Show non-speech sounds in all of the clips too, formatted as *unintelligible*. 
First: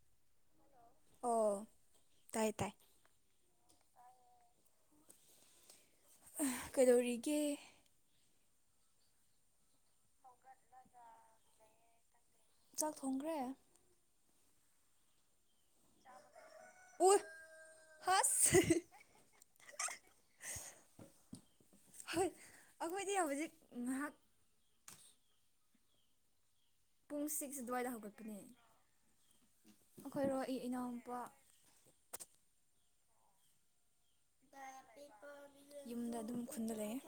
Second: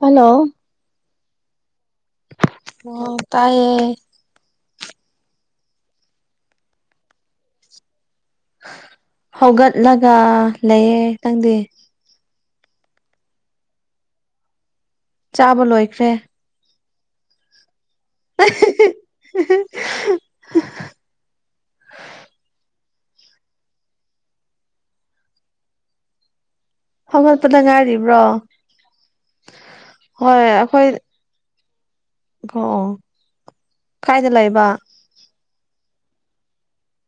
hello ꯑꯣ ꯇꯥꯏ ꯇꯥꯏ ꯑꯣ ꯇꯥꯏꯌꯦ ꯀꯩꯗꯧꯔꯤꯒꯦ ꯍꯧꯒꯠꯂꯒ ꯂꯩꯌꯦ ꯅꯪꯗꯤ ꯆꯥꯛ ꯊꯣꯡꯈ꯭ꯔꯦ ꯆꯥꯕ ꯂꯣꯏꯈ꯭ꯔꯦ ꯎ ꯍꯥꯁ ꯍꯣꯏ ꯑꯩꯈꯣꯏꯗꯤ ꯍꯧꯖꯤꯛ ꯉꯥꯏꯍꯥꯛ ꯄꯨꯡ ꯍꯧꯒꯠꯄꯗ ꯁꯤꯛꯁ ꯑꯗꯨꯋꯥꯏꯗ ꯉꯥꯏꯔꯤꯕ꯭ꯔꯣ ꯍꯧꯒꯠꯄꯅꯦ ꯑꯩꯈꯣꯏꯔꯣ ꯍꯣꯏ ꯏ ꯑꯩꯈꯣꯏ ꯏꯅꯥꯎꯅꯨꯄꯥ ꯑꯣ ꯀꯥꯏꯗ ꯂꯩꯕ ꯌꯨꯝꯗ ꯑꯗꯨꯝ ꯈꯨꯟꯗ ꯂꯩꯑꯦ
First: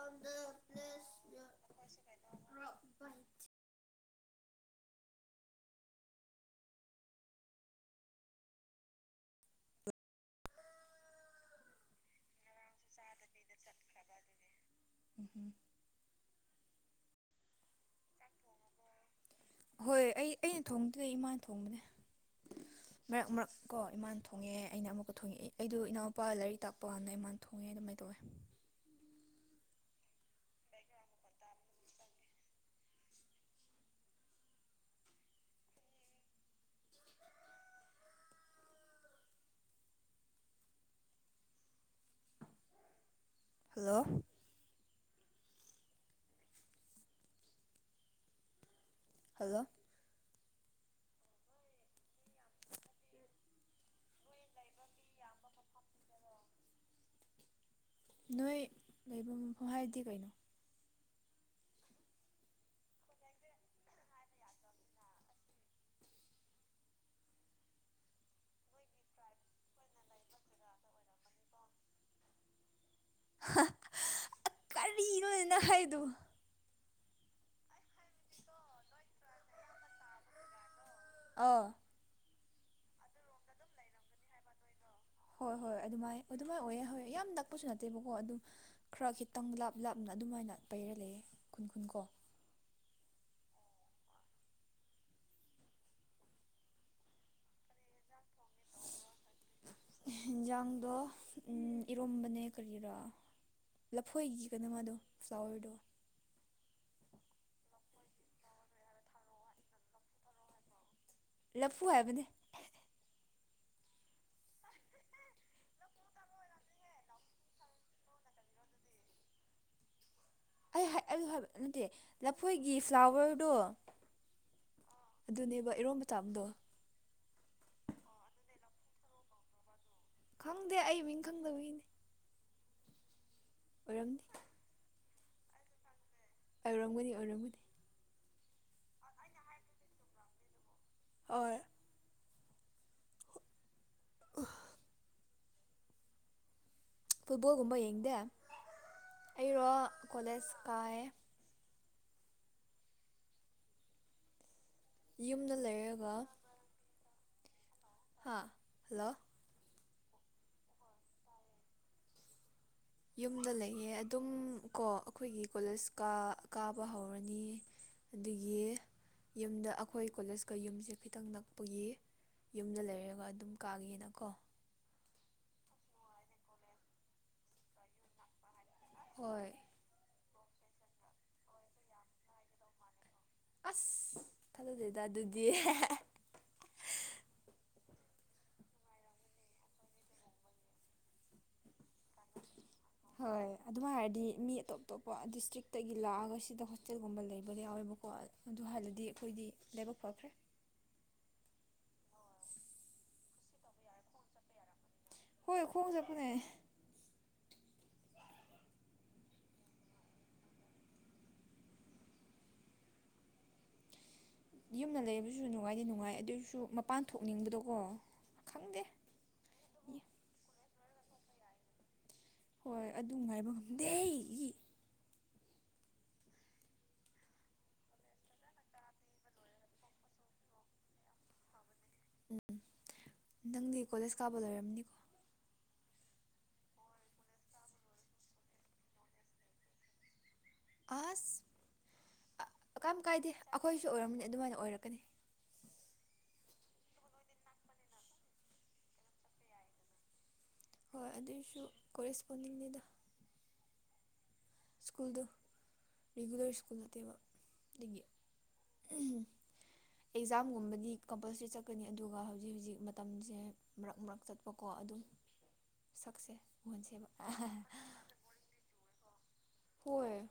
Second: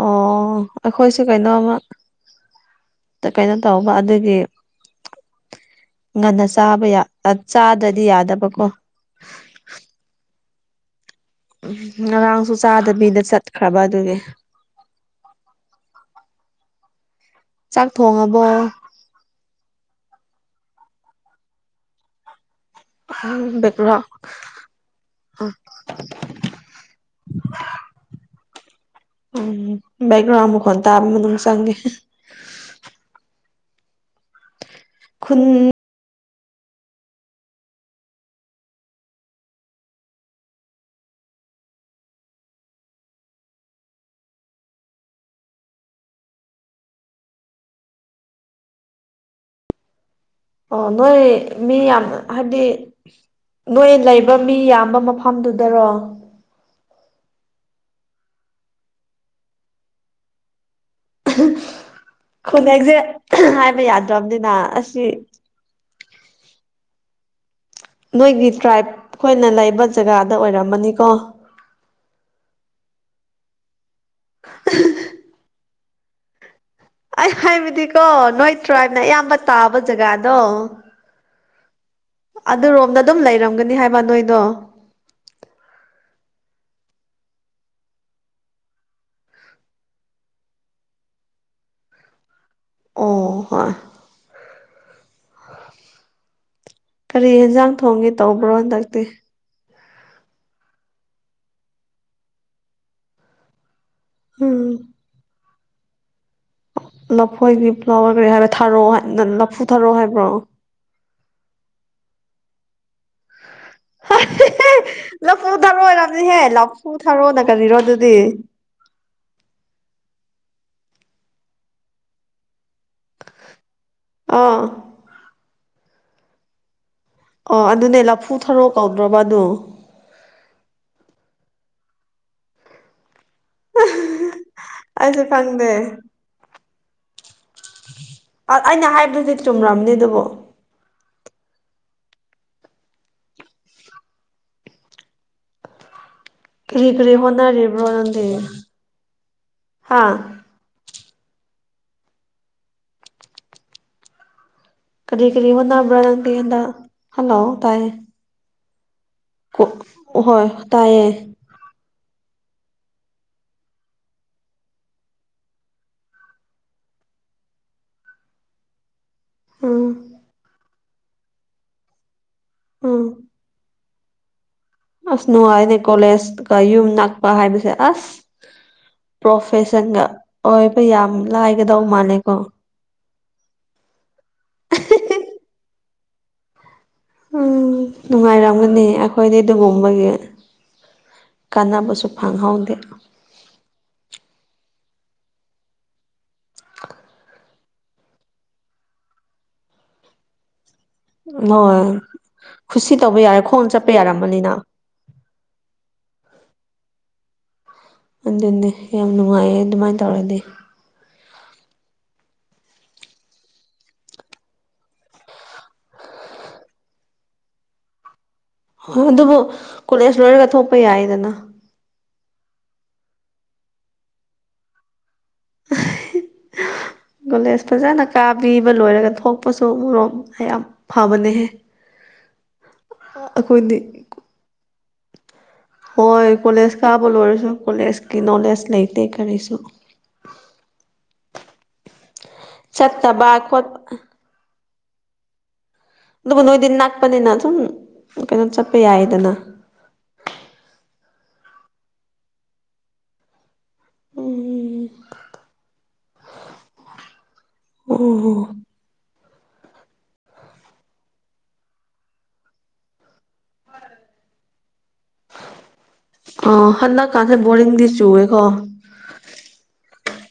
ꯑꯣ ꯑꯩꯈꯣꯏꯁꯨ ꯀꯩꯅꯣꯝꯃ ꯀꯩꯅꯣ ꯇꯧꯕ ꯑꯗꯨꯒꯤ ꯉꯟꯅ ꯆꯥꯕ ꯌꯥ ꯆꯥꯗ꯭ꯔꯗꯤ ꯌꯥꯗꯕꯀꯣ ꯎ ꯉꯔꯥꯡꯁꯨ ꯆꯥꯗꯕꯤꯗ ꯆꯠꯈ꯭ꯔꯕ ꯑꯗꯨꯒꯤ ꯎꯝ ꯍꯨꯝ ꯆꯥꯛ ꯊꯣꯡꯉꯕꯣ ꯍꯣꯏ ꯑꯩ ꯑꯩꯅ ꯊꯣꯡꯗ꯭ꯔꯤ ꯏꯃꯥꯅ ꯊꯣꯡꯕꯅꯦ ꯃꯔꯛ ꯃꯔꯛꯀꯣ ꯕꯦꯛꯒ꯭ꯔꯥꯎꯟ ꯏꯃꯥꯟ ꯊꯣꯡꯉꯦ ꯑꯩꯅ ꯑꯃꯨꯛꯀ ꯊꯣꯡꯉꯛꯑ ꯑꯩꯗꯣ ꯏꯅꯥꯎꯄꯥꯒ ꯂꯥꯏꯔꯤꯛ ꯇꯥꯛꯄꯀꯟꯗ ꯏꯃꯥꯟ ꯊꯣꯡꯉꯦ ꯑꯗꯨꯃꯥꯏꯅ ꯇꯧꯋꯦ ꯎꯝ ꯕꯦꯛꯒ꯭ꯔꯥꯎꯟ ꯃꯈꯣꯟ ꯇꯥꯕ ꯃꯅꯨꯡ ꯆꯪꯒꯦ ꯈꯨꯟ *inaudible* ꯍꯜꯂꯣ ꯍꯜꯂꯣ ꯑꯣ ꯅꯣꯏ ꯃꯤ ꯌꯥꯝ ꯍꯥꯏꯕꯗꯤ ꯅꯣꯏ ꯂꯩꯕ ꯃꯤ ꯌꯥꯝꯕ ꯃꯐꯝꯗꯨꯗꯔꯣ ꯅꯣꯏ ꯂꯩꯕ ꯃꯐꯝ ꯍꯥꯏꯕꯗꯤ ꯀꯩꯅꯣ ꯈꯨꯅ ꯑꯦꯛꯖꯦꯛ ꯍꯥꯏꯕ ꯌꯥꯗ꯭ꯔꯕꯅꯤꯅ ꯑꯁꯤ ꯅꯣꯏꯒꯤ ꯇ꯭ꯔꯥꯏꯕ ꯈꯣꯏꯅ ꯂꯩꯕ ꯖꯒꯥꯗ ꯑꯣꯏꯔꯝꯃꯅꯤꯀꯣ ꯀꯔꯤꯅꯣꯅꯦ ꯅꯪ ꯍꯥꯏꯔꯤꯗꯣ ꯑꯩ ꯍꯥꯏꯕꯗꯤꯀꯣ ꯅꯣꯏ ꯇ꯭ꯔꯥꯏꯞꯅ ꯑꯌꯥꯝꯕ ꯇꯥꯕ ꯖꯒꯥꯗꯣ ꯑꯣ ꯑꯗꯨ ꯔꯣꯝꯗ ꯑꯗꯨꯝ ꯂꯩꯔꯝꯒꯅꯤ ꯍꯥꯏꯕ ꯅꯣꯏꯗꯣ ꯍꯣꯏ ꯍꯣꯏ ꯑꯗꯨꯃꯥꯏ ꯑꯗꯨꯃꯥꯏꯅ ꯑꯣꯏꯌꯦ ꯍꯣꯏ ꯌꯥꯝ ꯅꯛꯄꯁꯨ ꯅꯠꯇꯦꯕꯀꯣ ꯑꯗꯨꯝ ꯈꯔ ꯈꯤꯇꯪ ꯂꯥꯞ ꯂꯥꯞꯅ ꯑꯗꯨꯃꯥꯏꯅ ꯄꯩꯔ ꯂꯩꯌꯦ ꯈꯨꯟ ꯈꯨꯟ ꯀꯣ ꯑꯣ ꯍꯣꯏ ꯀꯔꯤ ꯌꯦꯟꯖꯥꯡ ꯊꯣꯡꯒꯦ ꯇꯧꯕ꯭ꯔꯣ ꯍꯟꯗꯛꯇꯤ ꯌꯦꯟꯖꯥꯡꯗꯣ ꯏꯔꯣꯝꯕꯅꯦ ꯀꯔꯤꯔꯥ ꯂꯐꯣꯏꯒꯤ ꯎꯝ ꯀꯩꯅꯣꯃꯗꯣ ꯐ꯭ꯂꯥꯋꯔꯗꯣ ꯂꯐꯣꯏꯒꯤ ꯐ꯭ꯂꯥꯋꯔ ꯍꯥꯏꯔ ꯊꯥꯔꯣ ꯂꯐꯨ ꯊꯥꯔꯣ ꯍꯥꯏꯕ꯭ꯔꯣ ꯂꯐꯨ ꯍꯥꯏꯕꯅꯦ ꯂꯐꯨ ꯊꯥꯔꯣ ꯑꯣꯏꯔꯝꯅꯤꯍꯦ ꯂꯐꯨ ꯊꯥꯔꯣꯅ ꯀꯔꯤꯔꯣ ꯑꯗꯨꯗꯤ ꯑꯩ ꯍꯥꯏꯕ ꯅꯠꯇꯦ ꯂꯐꯣꯏꯒꯤ ꯐ꯭ꯂꯥꯋꯔꯗꯣ ꯑꯥ ꯑꯗꯨꯅꯦꯕ ꯏꯔꯣꯝ ꯆꯥꯕꯗꯣ ꯑꯣ ꯑꯗꯨꯅꯦ ꯂꯐꯨ ꯊꯔꯣ ꯀꯧꯗ꯭ꯔꯣꯕ ꯑꯗꯨ ꯈꯪꯗꯦ ꯑꯩ ꯃꯤꯡ ꯈꯪꯗꯕꯒꯤꯅꯦ ꯑꯣꯏꯔꯝꯅꯤ ꯑꯩꯁꯨ ꯈꯪꯗꯦ ꯑꯣꯏꯔꯝꯒꯅꯤ ꯑꯣꯏꯔꯝꯒꯅꯤ ꯑ ꯑꯩꯅ ꯍꯥꯏꯕꯗꯨꯗꯤ ꯆꯨꯝꯔꯝꯅꯤ ꯑꯗꯨꯕꯨ ꯍꯣꯏ *unintelligible* ꯀꯔꯤ ꯀꯔꯤ ꯐꯨꯠꯕꯣꯜꯒꯨꯝꯕ ꯍꯣꯠꯅꯔꯤꯕ꯭ꯔꯣ ꯌꯦꯡꯗꯦ ꯅꯪꯗꯤ ꯑꯩꯔꯣ ꯍꯥ ꯀꯣꯂꯦꯖ ꯀꯥꯏ ꯀꯔꯤ ꯀꯔꯤ ꯌꯨꯝꯗ ꯍꯣꯠꯅꯕ꯭ꯔ ꯂꯩꯔꯒ ꯅꯪꯗꯤ ꯍꯟꯗꯛ ꯍꯜꯂꯣ ꯇꯥꯏꯌꯦ ꯍꯥ ꯍꯜꯂꯣ ꯍꯣꯏ ꯇꯥꯏꯌꯦ ꯌꯨꯝꯗ ꯂꯩꯌꯦ ꯑꯗꯨꯝ ꯀꯣ ꯑꯈꯣꯏꯒꯤ ꯀꯣꯂꯦꯖ ꯀ ꯀꯥꯕ ꯍꯧꯔꯅꯤ ꯑꯗꯒꯤ ꯌꯨꯝꯗ ꯎꯝ ꯑꯈꯣꯏ ꯀꯣꯂꯦꯖꯀ ꯌꯨꯝꯁꯦ ꯈꯤꯇꯪ ꯅꯛꯄꯒꯤ ꯌꯨꯝꯗ ꯎꯝ ꯂꯩꯔꯒ ꯑꯗꯨꯝ ꯀꯥꯒꯤꯅꯀꯣ ꯑꯁ ꯅꯨꯡꯉꯥꯏꯅꯦ ꯀꯣꯂꯦꯖꯀ ꯌꯨꯝ ꯅꯛꯄ ꯍꯥꯏꯕꯁꯦ ꯑꯁ ꯍꯣꯏ ꯄ꯭ꯔꯣꯐꯦ ꯆꯪꯒ ꯑꯣꯏꯕ ꯌꯥꯝ ꯂꯥꯏꯒꯗꯧ ꯃꯥꯜꯂꯦ ꯀꯣ ꯑꯁ ꯊꯥꯖꯗꯦꯗ ꯑꯗꯨꯗꯤ ꯎꯝ ꯅꯨꯡꯉꯥꯏꯔꯝꯒꯅꯤ ꯑꯈꯣꯏꯗꯤ ꯑꯗꯨꯒꯝꯕꯒꯤ ꯀꯥꯟꯅꯕꯁꯨ ꯐꯪꯍꯧꯗꯦ ꯍꯣꯏ ꯑꯗꯨꯝ ꯍꯥꯏꯔꯗꯤ ꯃꯤ ꯑꯇꯣꯞ ꯑꯇꯣꯞꯄ ꯗꯤꯁꯇ꯭ꯔꯤꯛꯇꯒꯤ ꯂꯥꯛꯑꯒ ꯁꯤꯗ ꯍꯣꯁꯇꯦꯜꯒꯨꯝꯕ ꯂꯩꯕ ꯌꯥꯎꯋꯦꯕꯀꯣ ꯑꯗꯨ ꯍꯜꯂꯗꯤ ꯑꯈꯣꯏꯗꯤ ꯂꯥꯏꯕꯛ ꯐꯈ꯭ꯔꯦ ꯍꯣꯏ ꯈꯨꯁꯤ ꯇꯧꯕ ꯌꯥꯔꯦ ꯈꯣꯡ ꯆꯠꯄ ꯌꯥꯔꯃꯅꯤꯅ ꯍꯣꯏ ꯈꯣꯡꯖꯕꯅꯦ ꯑꯗꯨꯅꯦ ꯌꯥꯝ ꯅꯨꯡꯉꯥꯏꯌꯦ ꯑꯗꯨꯃꯥꯏ ꯇꯧꯔꯗꯤ ꯌꯨꯝꯗ ꯂꯩꯕꯁꯨ ꯅꯨꯡꯉꯥꯏꯗꯤ ꯅꯨꯡꯉꯥꯏ ꯑꯗꯨꯏꯁꯨ ꯃꯄꯥꯟ ꯊꯣꯛꯅꯤꯡꯕꯗꯣꯀꯣ ꯈꯪꯗꯦ ꯍꯣ ꯑꯗꯨꯕꯨ ꯀꯣꯂꯦꯖ ꯂꯣꯏꯔꯒ ꯊꯣꯛꯄ ꯌꯥꯏꯗꯅ ꯍꯣꯏ ꯑꯗꯨ ꯉꯥꯏꯕ ꯉꯝꯗꯦ ꯀꯣꯂꯦꯖ ꯐꯖꯅ ꯀꯥꯕꯤꯕ ꯂꯣꯏꯔꯒ ꯊꯣꯛꯄꯁꯨ ꯑꯃꯣ ꯌꯥꯝ ꯐꯕꯅꯦꯍꯦ ꯎꯝ ꯑꯩꯈꯣꯏꯗꯤ ꯅꯪꯗꯤ ꯀꯣꯂꯦꯖ ꯀꯥꯕ ꯂꯣꯏꯔꯝꯅꯤꯀꯣ ꯍꯣꯏ ꯀꯣꯂꯦꯖ ꯀꯥꯕ ꯂꯣꯏꯔꯁꯨ ꯀꯣꯂꯦꯖꯀꯤ ꯅꯣꯂꯦꯖ ꯂꯩꯇꯦ ꯀꯔꯤꯁꯨ ꯑꯁ ꯀꯝ ꯆꯠꯇꯕ ꯀꯥꯏꯗꯦ ꯈꯣꯠꯄ ꯑꯈꯣꯏꯁꯨ ꯑꯣꯏꯔꯝꯕꯅꯤ ꯑꯗꯨꯃꯥꯏꯅ ꯑꯣꯏꯔꯛꯀꯅꯤ ꯑꯗꯨꯕꯨ ꯅꯣꯏꯗꯤ ꯅꯛꯄꯅꯤꯅ ꯁꯨꯝ ꯀꯩꯅꯣ ꯆꯠꯄ ꯌꯥꯏꯗꯅ ꯍꯣꯏ ꯑꯗꯨꯏꯁꯨ ꯀꯣꯔꯦꯁꯄꯣꯟꯗꯤꯡꯅꯤꯗ ꯎꯝ ꯁ꯭ꯀꯨꯜꯗ ꯔꯤꯒꯨꯂꯔ ꯁ꯭ꯀꯨꯜ ꯅꯠꯇꯦꯕ ꯑꯗꯒꯤ ꯑꯣ ꯑꯦꯖꯥꯝꯒꯨꯝꯕꯗꯤ ꯀꯝꯄꯜꯁꯔꯤ ꯆꯠꯀꯅꯤ ꯑꯗꯨꯒ ꯍꯧꯖꯤꯛ ꯍꯧꯖꯤꯛ ꯃꯇꯝꯁꯦ ꯃꯔꯛ ꯃꯔꯛ ꯆꯠꯄꯀꯣ ꯑꯗꯨꯝ ꯁꯛꯁꯦ ꯑꯣ ꯎꯍꯟꯁꯦꯕ ꯍꯟꯗꯛꯀꯥꯟꯁꯦ ꯕꯣꯔꯤꯡꯗꯤ ꯆꯨꯑꯦꯀꯣ ꯍꯣꯏ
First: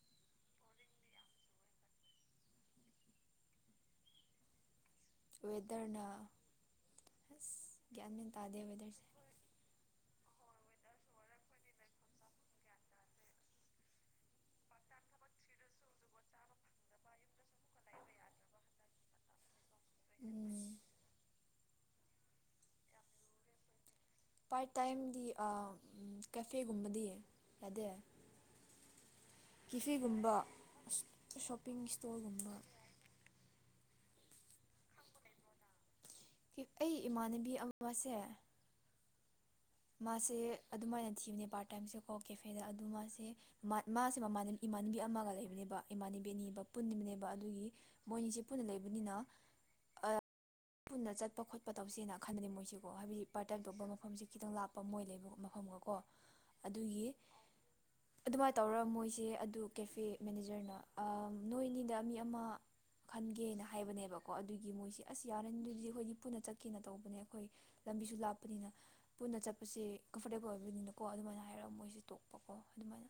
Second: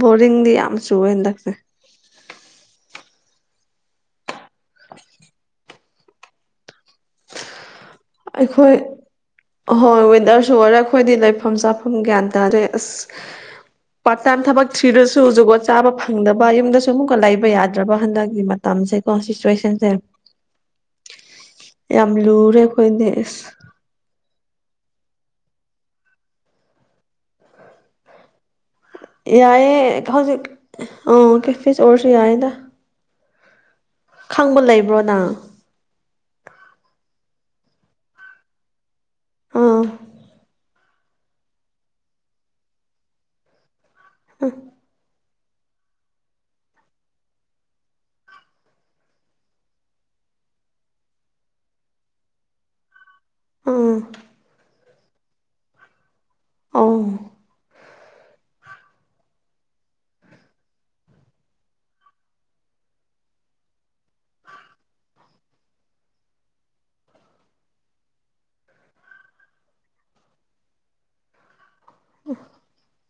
ꯕꯣꯔꯤꯡꯗꯤ ꯌꯥꯝ ꯆꯨꯋꯦ ꯍꯟꯗꯛꯁꯦ ꯋꯦꯗꯔꯅ ꯑꯁ ꯒ꯭ꯌꯥꯟ ꯃꯦꯟ ꯇꯥꯗꯦ ꯑꯩꯈꯣꯏ ꯋꯦꯗꯔꯁꯦ ꯑꯍꯣꯏ ꯋꯤꯟꯗꯔꯁꯨ ꯑꯣꯏꯔꯦ ꯑꯈꯣꯏꯗꯤ ꯂꯩꯐꯝ ꯆꯥꯐꯝ ꯒ꯭ꯌꯥꯟ ꯇꯥꯗꯦ ꯑꯁ ꯄꯥꯔꯠ ꯇꯥꯏꯝ ꯊꯕꯛ ꯊꯤꯔꯁꯨ ꯖꯨꯒꯣꯠ ꯆꯥꯕ ꯐꯪꯗꯕ ꯌꯨꯝꯗꯁꯨ ꯑꯃꯨꯛꯀ ꯂꯩ ꯕ ꯌꯥꯗ꯭ꯔꯕ ꯍꯟꯗꯛꯀꯤ ꯃꯇꯝꯁꯦꯀꯣ ꯁꯤꯆꯨꯋꯦꯁꯟꯁꯦ ꯎꯝ ꯌꯥꯝ ꯂꯨꯔꯦ ꯑꯈꯣꯏꯗꯤ ꯑꯁ ꯄꯥꯔꯠ ꯇꯥꯏꯝꯗꯤ ꯀꯦꯐꯦꯒꯨꯝꯕꯗꯤ ꯌꯥꯗꯦ ꯀꯤꯐꯦ ꯌꯥꯏꯌꯦ ꯒꯨꯝꯕ ꯍꯧꯖꯤꯛ ꯑꯥ ꯁꯣꯞꯄꯤꯡ ꯀꯦꯐꯦꯁ ꯑꯣꯏꯔꯁꯨ ꯏꯁꯇꯣꯔ ꯌꯥꯏꯌꯦꯗ ꯒꯨꯝꯕ ꯈꯪꯕ ꯂꯩꯕ꯭ꯔꯣ ꯅꯪ ꯑꯩ ꯏꯃꯥꯟꯅꯕꯤ ꯑꯃꯁꯦ ꯑꯥ ꯃꯥꯁꯦ ꯑꯗꯨꯃꯥꯏꯅ ꯊꯤꯕꯅꯦ ꯄꯥꯔꯠ ꯇꯥꯏꯝꯁꯦꯀꯣ ꯀꯦꯐꯦꯗ ꯑꯗꯨ ꯃꯥꯁꯦ ꯃꯥ ꯃꯥꯁꯦ ꯃꯃ ꯏꯃꯥꯟꯅꯕꯤ ꯑꯃꯒ ꯂꯩꯕꯅꯦꯕ ꯏꯃꯥꯅꯕꯤꯅꯤꯕ ꯄꯨꯟꯕꯅꯦꯕ ꯑꯗꯨꯒꯤ ꯃꯣꯏꯅꯤꯁꯦ ꯄꯨꯟꯅ ꯂꯩꯕꯅꯤꯅ ꯑ ꯄꯨꯟꯅ ꯆꯠꯄ ꯈꯣꯠꯄ ꯇꯧꯁꯦꯅ ꯈꯟꯕꯅꯦ ꯃꯣꯏꯁꯤꯀꯣ ꯍꯥꯏꯕꯗꯤ ꯄꯥꯔꯠ ꯇꯥꯏꯝ ꯇꯣꯛꯄ ꯑꯥ ꯃꯐꯝꯁꯦ ꯈꯤꯇꯪ ꯂꯥꯞꯄ ꯃꯣꯏ ꯂꯩꯕ ꯃꯐꯝꯒꯀꯣ ꯑꯣ ꯑꯗꯨꯒꯤ ꯑꯗꯨꯃꯥꯏꯅ ꯇꯧꯔ ꯃꯣꯏꯁꯦ ꯑꯗꯨ ꯀꯦꯐꯦ ꯃꯦꯅꯦꯖꯔꯅ ꯑ ꯅꯣꯏꯅꯤꯗ ꯃꯤ ꯑꯃ ꯈꯟꯒꯦꯅ ꯍꯥꯏꯕꯅꯦꯕꯀꯣ ꯑꯗꯨꯒꯤ ꯃꯣꯏꯁꯤ ꯑꯁ ꯌꯥꯔꯅꯤ ꯑꯗꯨꯗꯤ ꯑꯈꯣꯏꯗꯤ ꯄꯨꯟꯅ ꯆꯠꯀꯦꯅ ꯇꯧꯕꯅꯦ ꯑꯈꯣꯏ ꯂꯝꯕꯤꯁꯨ ꯂꯥꯞꯄꯅꯤꯅ ꯄꯨꯟꯅ ꯆꯠꯄꯁꯦ ꯀꯝꯐꯣꯔꯇꯦꯕꯜ ꯑꯣꯏꯕꯅꯤꯅꯀꯣ ꯑꯗꯨꯃꯥꯏꯅ ꯍꯥꯏꯔ ꯃꯣꯏꯁꯦ ꯇꯣꯛꯄꯀꯣ ꯑꯗꯨꯃꯥꯏꯅ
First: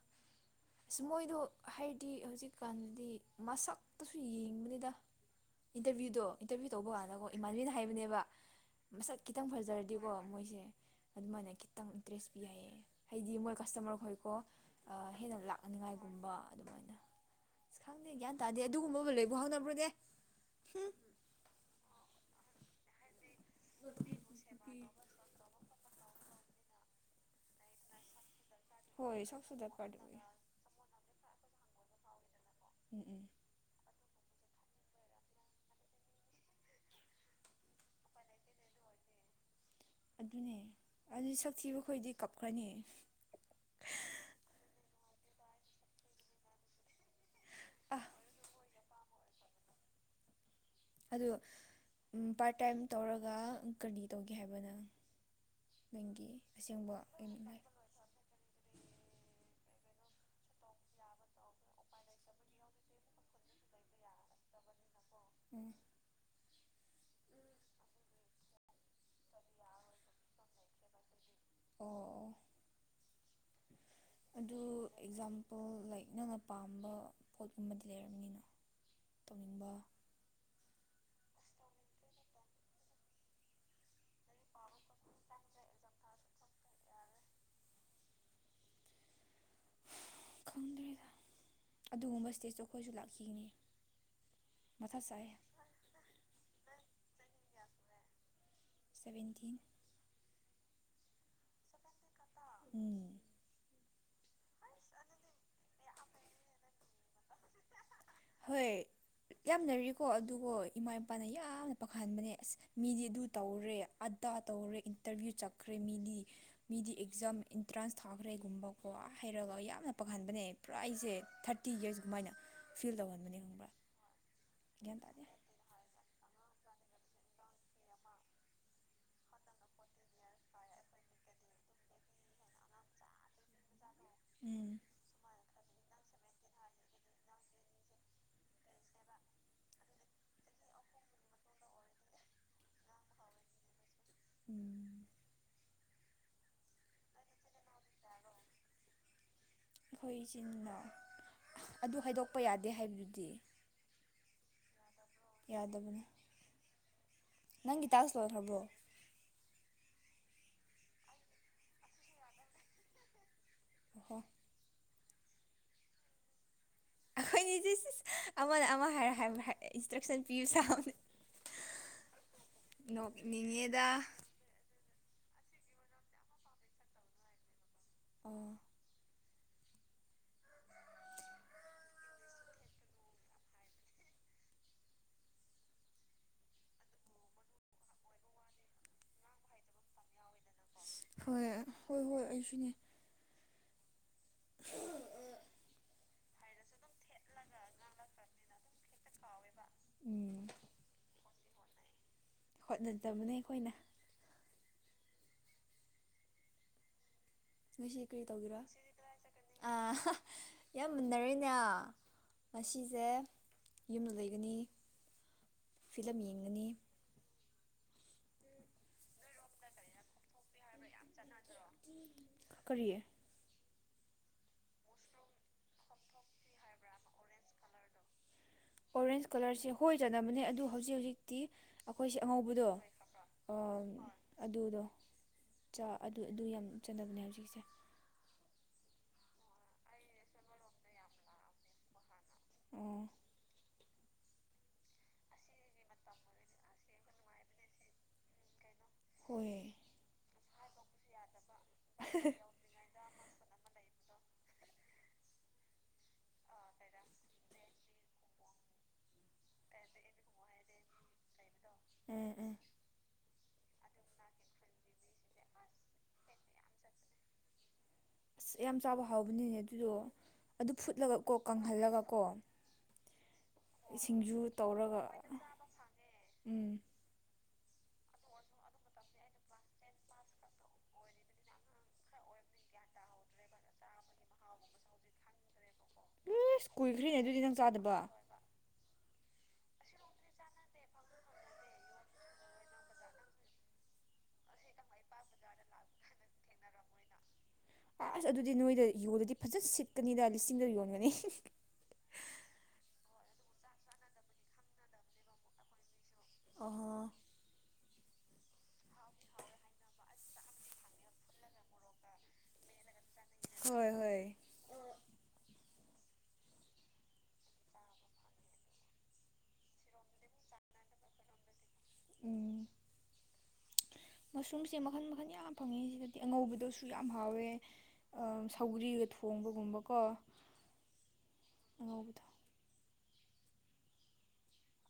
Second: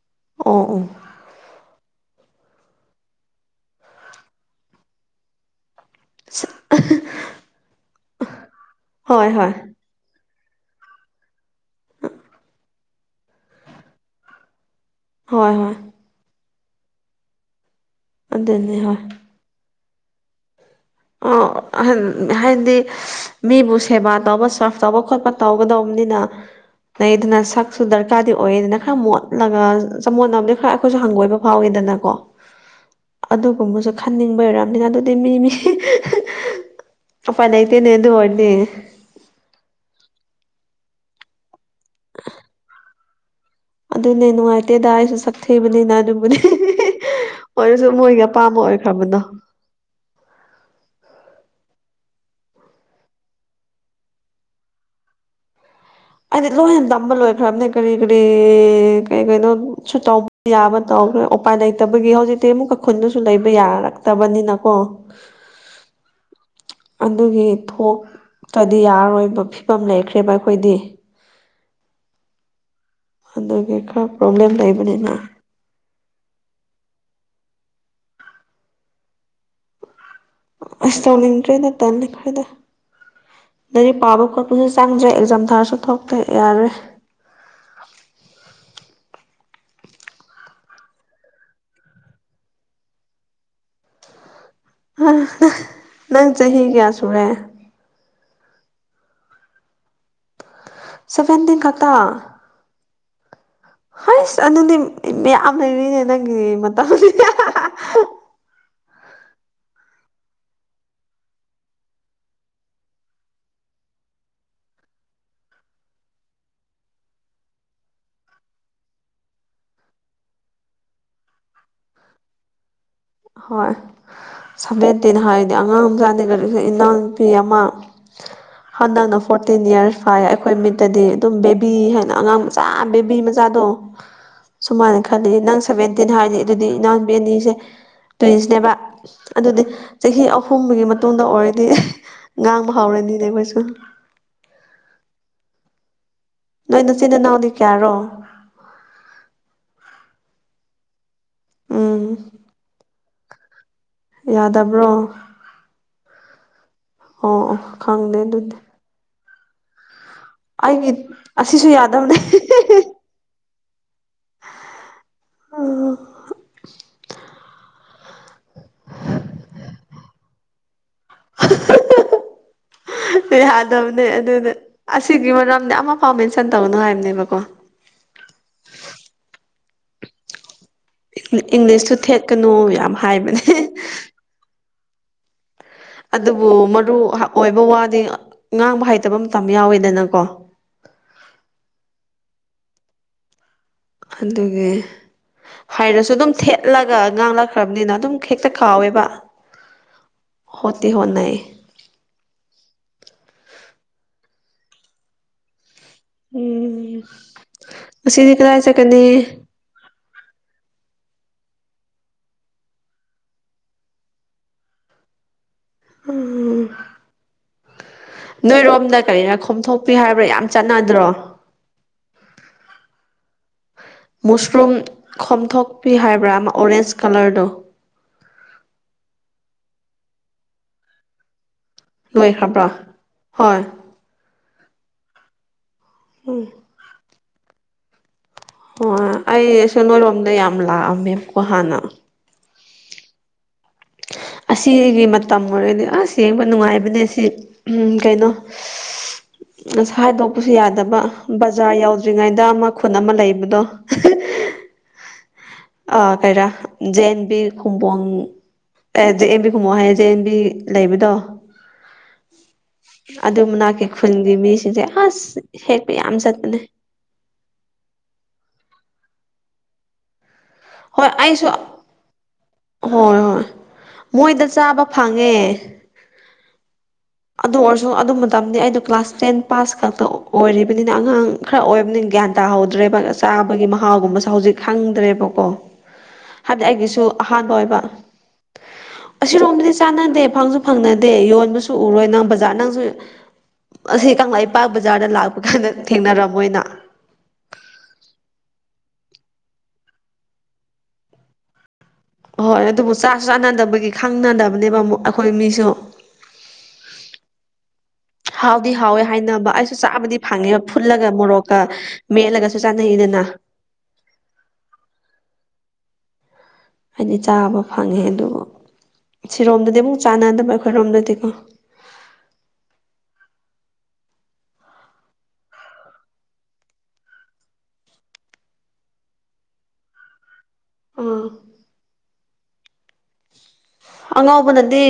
ꯑꯣ ꯑꯣ ꯑꯁ ꯃꯣꯏꯗꯣ ꯍꯥꯏꯗꯤ ꯍꯧꯖꯤꯛꯀꯥꯟꯗꯗꯤ ꯃꯁꯛꯇꯁꯨ ꯌꯦꯡꯕꯅꯤꯗ ꯏꯟꯇꯔꯚꯤꯌꯨꯗꯣ ꯏꯟꯇꯔꯚꯤꯌꯨ ꯇꯧꯕ ꯀꯥꯟꯗꯒꯣ ꯏꯃꯥꯟꯅꯕꯤꯅ ꯍꯥꯏꯕꯅꯦꯕ ꯃꯁꯛ ꯍꯣꯏ ꯈꯤꯇꯪ ꯍꯣꯏ ꯐꯖꯔ ꯗꯤꯀꯣ ꯃꯣꯏꯁꯦ ꯑꯗꯨꯃꯥꯏꯅ ꯈꯤꯇꯪ ꯏꯟꯇꯔꯦꯁ ꯄꯤ ꯌꯥꯏꯌꯦ ꯍꯥꯏꯗꯤ ꯃꯣꯏ ꯀꯁꯇꯃꯔ ꯈꯣꯏꯀꯣ ꯑ ꯍꯦꯟꯅ ꯍꯣꯏ ꯍꯣꯏ ꯂꯥꯛꯅꯅꯤꯉꯥꯏꯒꯨꯝꯕ ꯑꯗꯨꯃꯥꯏꯅ ꯑꯁ ꯈꯪꯗꯦ ꯒ꯭ꯌꯥꯟ ꯇꯥꯗꯦ ꯑꯗꯨꯅꯤ ꯍꯣꯏ ꯑꯗꯨꯒꯨꯝꯕꯕꯨ ꯂꯩꯕꯨ ꯍꯧꯅꯕ꯭ꯔꯣꯅꯦ ꯑꯣ ꯍꯟ ꯍꯥꯏꯗꯤ ꯃꯤꯕꯨ ꯁꯦꯕꯥ ꯇꯧꯕ ꯁꯐ ꯇꯧꯕ ꯈꯣꯠꯄ ꯇꯧꯒꯗꯧꯕꯅꯤꯅ ꯂꯩꯗꯅ ꯁꯛ ꯁꯨ ꯗꯔꯀꯥꯔꯗꯤ ꯑꯣꯏꯌꯦꯗꯅ ꯈꯔ ꯍꯣꯏ ꯁꯛꯁꯨ ꯃꯣꯠꯂꯒ ꯗꯔꯀꯥꯔꯗꯤ ꯑꯣꯏꯌꯦ ꯆꯃꯣꯠꯅꯕꯗꯤ ꯈꯔ ꯑꯈꯣꯏꯁꯨ ꯍꯪꯒꯣꯏꯕ ꯐꯥꯎꯋꯦꯗꯅ ꯀꯣ ꯎꯝ ꯎꯝ ꯑꯗꯨꯒꯨꯝꯕꯁꯨ ꯈꯟꯅꯤꯡꯕꯩ ꯑꯣꯏꯔꯝꯅꯤꯅ ꯑꯗꯨꯗꯤ ꯃꯤ ꯃꯤ ꯎꯄꯥꯏꯂꯩꯇꯦꯅꯦ ꯑꯗꯨꯑꯣꯏꯔꯤ ꯑꯗꯨꯅꯦ ꯑꯗꯨ ꯁꯛꯊꯤꯕ ꯑꯈꯣꯏꯗꯤ ꯀꯞꯈ꯭ꯔꯅꯤ ꯑꯗꯨꯅꯦ ꯅꯨꯡꯉꯥꯏꯇꯦꯗ ꯑꯩꯁꯨ ꯁꯛꯊꯤꯕꯅꯤꯅ ꯑꯗꯨꯕꯨꯅꯦ ꯑꯣꯏꯔꯁꯨ ꯑꯥ ꯃꯣꯏꯒꯤ ꯑꯄꯥꯝꯕ ꯑꯣꯏ ꯈ꯭ꯔꯃꯅꯣ ꯑꯗꯣ ꯎꯝ ꯄꯥꯔꯠ ꯇꯥꯏꯝ ꯇꯧꯔꯒ ꯀꯔꯤ ꯇꯧꯒꯦ ꯍꯥꯏꯕ ꯅꯪ ꯅꯪꯒꯤ ꯑꯩꯗꯤ ꯂꯣꯏꯅ ꯑꯁꯦꯡꯕ ꯇꯝꯕ ꯑꯦꯝ ꯏꯟ ꯂꯣꯏꯈ꯭ꯔꯕꯅꯦ ꯂꯥꯏꯐ ꯀꯔꯤ ꯀꯔꯤ ꯀꯩ ꯀꯩꯅꯣꯁꯨ ꯇꯧꯕ ꯌꯥꯕ ꯇꯧꯈ꯭ꯔꯦ ꯎꯄꯥꯏ ꯂꯩ ꯇꯕꯒꯤ ꯍꯧꯖꯤꯛꯇꯤ ꯑꯃꯨꯛꯀꯥ ꯈꯨꯟꯗꯨꯁꯨ ꯂꯩꯕ ꯌꯥꯔꯛꯇꯕꯅꯤꯅꯀꯣ ꯎꯝ ꯑꯗꯨꯒꯤ ꯊꯣꯛꯇꯔꯗꯤ ꯌꯥꯔꯔꯣꯏꯕ ꯐꯤꯕꯝ ꯂꯩꯈ꯭ꯔꯦꯕ ꯑꯩꯈꯣꯏꯗꯤ ꯑꯣ ꯑꯣ ꯑꯗꯨꯒꯤ ꯈꯔ ꯄ꯭ꯔꯣꯕ꯭ꯂꯦꯝ ꯂꯩꯕꯅꯤꯅ ꯑꯣꯜ ꯂꯥꯏꯛ ꯅꯪꯅ ꯄꯥꯝꯕ ꯄꯣꯠꯀꯨꯝꯕꯗꯤ ꯂꯩꯔꯝꯅꯤꯅ ꯇꯧꯅꯤꯡꯕ ꯑꯁ ꯇꯧꯅꯤꯡꯗ꯭ꯔꯦꯗ ꯇꯜꯂꯤꯈ꯭ꯔꯦꯗ ꯅꯥꯏꯔꯤꯛ ꯄꯥꯕ ꯈꯣꯠꯄꯁꯨ ꯆꯪꯗ꯭ꯔꯦ ꯑꯦꯛꯖꯥꯝ ꯊꯥꯔꯁꯨ ꯊꯣꯛꯇꯦ ꯌꯥꯔꯦ ꯈꯪꯗ꯭ꯔꯦꯗ ꯑꯗꯨꯒꯨꯝꯕ ꯁ꯭ꯇꯦꯖꯇꯣ ꯑꯈꯣꯏꯁꯨ ꯂꯥꯛꯈꯤꯅꯤ ꯅꯪ ꯆꯍꯤ ꯀꯌꯥ ꯁꯨꯔꯦ ꯁꯚꯦꯟꯇꯤꯟ ꯁꯚꯦꯟꯇꯤꯟ ꯈꯛꯇ ꯎꯝ ꯍꯣꯏꯁ ꯑꯗꯨꯗꯤ ꯃꯌꯥꯝ ꯂꯩꯔꯤꯅꯦ ꯅꯪꯒꯤꯗꯤ ꯃꯇꯝ ꯍꯣꯏ ꯌꯥꯝꯅꯔꯤꯀꯣ ꯑꯗꯨꯒꯣ ꯏꯃꯥ ꯏꯄꯥꯅ ꯌꯥꯝꯅ ꯄꯥꯛꯍꯟꯕꯅꯦ ꯑꯁ ꯃꯤꯗꯤ ꯑꯗꯨ ꯇꯧꯔꯦ ꯑꯗꯥ ꯇꯧꯔꯦ ꯏꯟꯇꯔꯚ꯭ꯌꯨ ꯆꯠꯈ꯭ꯔꯦ ꯃꯤꯗꯤ ꯃꯤꯗꯤ ꯑꯦꯛꯖꯥꯝ ꯑꯦꯟꯇ꯭ꯔꯥꯟꯁ ꯊꯥꯈ꯭ꯔꯦꯒꯨꯝꯕꯀꯣ ꯍꯥꯏꯔꯒ ꯌꯥꯝꯅ ꯄꯪꯍꯟꯕꯅꯦ ꯄꯨꯔꯥ ꯑꯩꯁꯦ ꯊꯥꯔꯇꯤ ꯌꯔꯁ ꯀꯃꯥꯏꯅ ꯐꯤꯜ ꯇꯧꯍꯟꯕꯅꯦ ꯈꯪꯕ꯭ꯔꯥ ꯒ꯭ꯌꯥꯟ ꯁꯚꯦꯟꯇꯦꯟ ꯇꯥꯗꯦ ꯍꯥꯏ ꯗꯤ ꯑꯉꯥꯡ ꯃꯆꯥꯗ ꯀꯔꯤꯁꯨ ꯏꯅꯥꯎꯅꯨꯄꯤ ꯑꯃ ꯍꯟꯗꯛꯅ ꯐꯣꯔꯇꯤꯟ ꯏꯔꯁ ꯐꯥꯏꯌꯦ ꯑꯩꯈꯣꯏ ꯃꯤꯠꯇꯗꯤ ꯑꯗꯨꯝ ꯕꯦꯕꯤ ꯍꯥꯏꯅ ꯑꯉꯥꯡ ꯃꯆꯥ ꯕꯦꯕꯤ ꯃꯆꯥꯗꯣ ꯎꯝ ꯁꯨꯃꯥꯏꯅ ꯈꯜꯂꯤ ꯅꯪ ꯁꯚꯦꯟꯇꯤꯟ ꯍꯥꯏꯗꯤ ꯑꯗꯨꯗꯤ ꯏꯅꯥꯎꯕꯤ ꯑꯅꯤꯁꯦ ꯇ꯭ꯌꯨꯟꯁꯅꯦꯕ ꯑꯗꯨꯗꯤ ꯆꯍꯤ ꯑꯍꯨꯝꯒꯤ ꯃꯇꯨꯡꯗ ꯑꯣꯏꯔꯗꯤ ꯉꯥꯡꯕ ꯍꯧꯔꯅꯤꯅꯦ ꯑꯈꯣꯏꯁꯨ ꯎꯝ ꯅꯣꯏ ꯅꯆꯤꯟ ꯅꯅꯥꯎꯅꯤ ꯀꯌꯥꯔꯣ ꯑꯈꯣꯏ ꯏꯆꯤꯟ ꯏꯅꯥꯎ ꯑꯗꯨ ꯎꯝ ꯍꯥꯏꯗꯣꯛꯄ ꯌꯥꯗꯦ ꯍꯥꯏꯕꯗꯨꯗꯤ ꯌꯥꯗꯕ꯭ꯔꯣ ꯌꯥꯗꯕꯅꯦ ꯑꯣ ꯑꯣ ꯅꯪꯒꯤ ꯇꯥꯛꯁ ꯈꯪꯗꯦ ꯂꯣꯏꯈ꯭ꯔꯕꯣ ꯑꯗꯨꯗꯤ ꯑꯩꯒꯤ ꯑꯁꯤꯁꯨ ꯌꯥꯗꯕꯅꯦ ꯑꯣꯍꯣ ꯍꯥ ꯑꯈꯣꯏꯅꯤꯖꯤꯁ ꯑꯃꯅ ꯑꯃ ꯍꯥꯏꯔꯣ ꯍꯥꯏꯕ ꯏꯟꯁꯇ꯭ꯔꯛꯁꯟ ꯄꯤꯌꯨ ꯁꯥꯕꯅꯦ ꯅꯣꯛꯅꯤꯡꯉꯦꯗ ꯌꯥꯗꯕꯅꯦ ꯑꯗꯨꯅ ꯑꯁꯤꯒꯤ ꯃꯔꯝꯗꯤ ꯑꯃꯐꯥꯎ ꯃꯦꯟꯁꯟ ꯇꯧꯅꯨ ꯍꯥꯏꯕꯅꯦꯕꯀꯣ ꯑꯣ ꯏꯪꯂꯤꯁꯇꯨ ꯊꯦꯠꯀꯅꯨ ꯌꯥꯝ ꯍꯥꯏꯕꯅꯦ ꯑꯗꯨꯕꯨ ꯃꯔꯨ ꯍꯥ ꯑꯣꯏꯕ ꯋꯥꯗꯤ ꯉꯥꯡꯕ ꯍꯩꯇꯕ ꯃꯇꯝ ꯌꯥꯎꯋꯦꯗꯅꯀꯣ ꯍꯣꯏ ꯍꯣꯏ ꯍꯣꯏ ꯑꯩꯁꯨꯅꯦ ꯑꯗꯨꯒꯤ ꯍꯥꯏꯔꯁꯨ ꯑꯗꯨꯝ ꯊꯦꯠꯂꯒ ꯉꯥꯡꯂꯛꯈ꯭ꯔꯕꯅꯤꯅ ꯑꯗꯨꯝ ꯍꯦꯛꯇ ꯀꯥꯎꯋꯦꯕ ꯎꯝ ꯍꯣꯠꯇꯤ ꯍꯣꯠꯅꯩ ꯍꯣꯠꯅꯗꯕꯅꯦ ꯑꯈꯣꯏꯅ ꯎꯝ ꯉꯁꯤꯗꯤ ꯀꯗꯥꯏ ꯆꯠꯀꯅꯤ ꯑ ꯌꯥꯝ ꯃꯟꯅꯔꯦꯅꯦ ꯉꯁꯤꯁꯦ ꯌꯨꯝꯗ ꯂꯩꯒꯅꯤ ꯐꯤꯂꯝ ꯌꯦꯡꯒꯅꯤ ꯎꯝ ꯅꯣꯏꯔꯣꯝꯗ ꯀꯔꯤꯔ ꯈꯣꯝꯊꯣꯛꯄꯤ ꯍꯥꯏꯕ꯭ꯔꯥ ꯌꯥꯝ ꯆꯠꯅꯗ꯭ꯔꯣ ꯀꯔꯤ ꯃꯨꯁꯔꯨꯝ ꯈꯣꯝꯊꯣꯛꯄꯤ ꯍꯥꯏꯕ꯭ꯔꯥ ꯑꯃ ꯑꯣꯔꯦꯟꯁ ꯀꯂꯔꯗꯣ ꯑꯣꯔꯦꯟꯁ ꯀꯂꯔꯁꯦ ꯍꯣꯏ ꯆꯅꯕꯅꯦ ꯑꯗꯨ ꯍꯧꯖꯤꯛ ꯍꯧꯖꯤꯛꯇꯤ ꯑꯈꯣꯏꯁꯦ ꯂꯣꯏꯈ꯭ꯔꯕ꯭ꯔꯣ ꯑꯉꯧꯕꯗꯣ ꯍꯣꯏ ꯑꯣ ꯑꯗꯨꯗꯣ ꯆꯥ ꯑꯗꯨ ꯑꯗꯨ ꯎꯝ ꯌꯥꯝ ꯆꯥꯟꯅꯕꯅꯦ ꯍꯧꯖꯤꯛꯁꯦ ꯑꯣ ꯑꯩ ꯑꯩꯁꯨ ꯅꯣꯏꯔꯣꯝꯗ ꯌꯥꯝ ꯂꯥꯛꯑꯝꯃꯦꯕꯀꯣ ꯍꯥꯟꯅ ꯑꯣ ꯑꯁꯤꯒꯤ ꯃꯇꯝ ꯑꯣꯏꯔꯗꯤ ꯑꯁ ꯌꯦꯡꯕ ꯅꯨꯡꯉꯥꯏꯕꯅꯦ ꯁꯤ ꯎ ꯀꯩꯅꯣ ꯍꯣꯏ ꯑꯁ ꯍꯥꯏꯗꯣꯛꯄꯁꯨ ꯌꯥꯗꯕ ꯕꯖꯥꯔ ꯌꯥꯎꯗ꯭ꯔꯤꯉꯩꯗ ꯑꯃ ꯈꯨꯟ ꯑꯃ ꯂꯩꯕꯗꯣ ꯑ ꯀꯩꯔꯥ ꯖꯦ ꯑꯦꯟ ꯕꯤ ꯈꯨꯝꯕꯣꯡ ꯑꯦ ꯖ ꯑꯦꯟꯕꯤ ꯈꯨꯝꯕꯣꯡ ꯍꯥꯏꯌꯦ ꯖ ꯑꯦꯟ ꯕꯤ ꯂꯩꯕꯗꯣ ꯎꯝ ꯎꯝ ꯑꯗꯨ ꯃꯅꯥꯛꯀꯤ ꯈꯨꯟꯒꯤ ꯃꯤꯁꯤꯡꯁꯦ ꯑꯁ ꯍꯦꯛꯄ ꯌꯥꯝ ꯆꯠꯄꯅꯦ ꯑꯁ ꯌꯥꯝ ꯆꯥꯕ ꯍꯥꯎꯕꯅꯤꯅꯦ ꯑꯗꯨꯗꯣ ꯑꯗꯨ ꯍꯣꯏ ꯐꯨꯠꯂꯒ ꯀꯣ ꯑꯩꯁꯨ ꯀꯪꯍꯜꯂꯒ ꯀꯣ ꯍꯣꯏ ꯍꯣꯏ ꯁꯤꯡꯖꯨ ꯃꯣꯏꯗ ꯆꯥꯕ ꯇꯧꯔꯒ ꯐꯪꯉꯦ ꯎꯝ ꯑꯗꯨ ꯑꯣꯏꯔꯁꯨ ꯑꯗꯨ ꯃꯇꯝꯅꯤꯗꯤ ꯑꯩꯗꯣ ꯀ꯭ꯂꯥꯁ ꯇꯦꯟ ꯄꯥꯁ ꯈꯛꯇ ꯑꯣꯏꯔꯤꯕꯅꯤꯅ ꯑꯉꯥꯡ ꯈꯔ ꯑꯣꯏꯕꯅꯤ ꯒ꯭ꯌꯥꯟ ꯇꯥꯍꯧꯗ꯭ꯔꯦꯕ ꯆꯥꯕꯒꯤ ꯃꯍꯥꯎꯒꯨꯝꯕꯁꯦ ꯍꯧꯖꯤꯛ ꯈꯪꯗ꯭ꯔꯦꯕꯀꯣ ꯍꯥꯏꯕꯗꯤ ꯑꯁ ꯑꯩꯒꯤꯁꯨ ꯀꯨꯏꯈ꯭ꯔꯦꯅꯦ ꯑꯗꯨꯗꯤ ꯑꯍꯥꯟꯕ ꯅꯪ ꯑꯣꯏꯕ ꯆꯥꯗꯕ ꯑꯁꯤꯔꯣꯝꯗꯗꯤ ꯆꯥꯟꯅꯗꯦ ꯐꯪꯁꯨ ꯐꯪꯅꯗꯦ ꯌꯣꯟꯕꯁꯨ ꯎꯔꯣꯏ ꯅꯪ ꯕꯖꯥꯔ ꯅꯪꯁꯨ ꯑꯁꯤ ꯀꯪꯂꯩꯄꯥꯛ ꯕꯖꯥꯔꯗ ꯂꯥꯛꯄ ꯀꯥꯟꯗ ꯊꯦꯡꯅꯔꯝꯃꯣꯏꯅ ꯑꯁ ꯑꯗꯨꯗꯤ ꯅꯣꯏꯗ ꯌꯣꯜꯂꯗꯤ ꯐꯖꯅ ꯁꯤꯠꯀꯅꯤꯗ ꯂꯤꯁꯤꯡꯗ ꯌꯣꯟꯒꯅꯤ *unintelligible* ꯍꯣꯏ ꯑꯗꯨꯕꯨ ꯆꯥꯁꯨ ꯆꯥꯟꯅꯗꯕꯒꯤ ꯈꯪꯅꯗꯕꯅꯦꯕ ꯑꯃꯨꯛ ꯑꯈꯣꯏ ꯃꯤꯁꯨ *unintelligible* ꯍꯥꯎꯗꯤ ꯍꯥꯎꯋꯦ ꯍꯥꯏꯅꯕ ꯑꯩꯁꯨ ꯆꯥꯕꯗꯤ ꯐꯡꯉꯦꯕ ꯐꯨꯠꯂꯒ ꯃꯣꯔꯣꯛꯀ ꯃꯦꯠꯂꯒꯁꯨ ꯆꯥꯅꯩꯗꯅ ꯍꯣꯏ ꯍꯣꯏ ꯍꯥꯏꯗꯤ ꯆꯥꯕ ꯐꯪꯉꯦ ꯑꯗꯨꯕꯨ ꯁꯤꯔꯣꯝꯗꯗꯤ ꯑꯃꯨꯛ ꯆꯥꯟꯅꯗꯕ ꯑꯩꯈꯣꯏꯔꯣꯝꯗꯗꯤꯀꯣ ꯎꯝ ꯃꯁ꯭ꯔꯨꯝꯁꯦ ꯃꯈꯟ ꯃꯈꯟ ꯌꯥꯝ ꯐꯪꯉꯦ ꯁꯤꯗꯗꯤ ꯑꯉꯧꯕꯗꯨꯁꯨ ꯌꯥꯝ ꯍꯥꯎꯋꯦ ꯑꯥ ꯁꯧꯒ꯭ꯔꯤꯒ ꯊꯣꯡꯕꯒꯨꯝꯕꯀꯣ ꯑꯪ ꯑꯉꯧꯕꯗꯣ ꯑꯉꯧꯕꯅꯗꯤ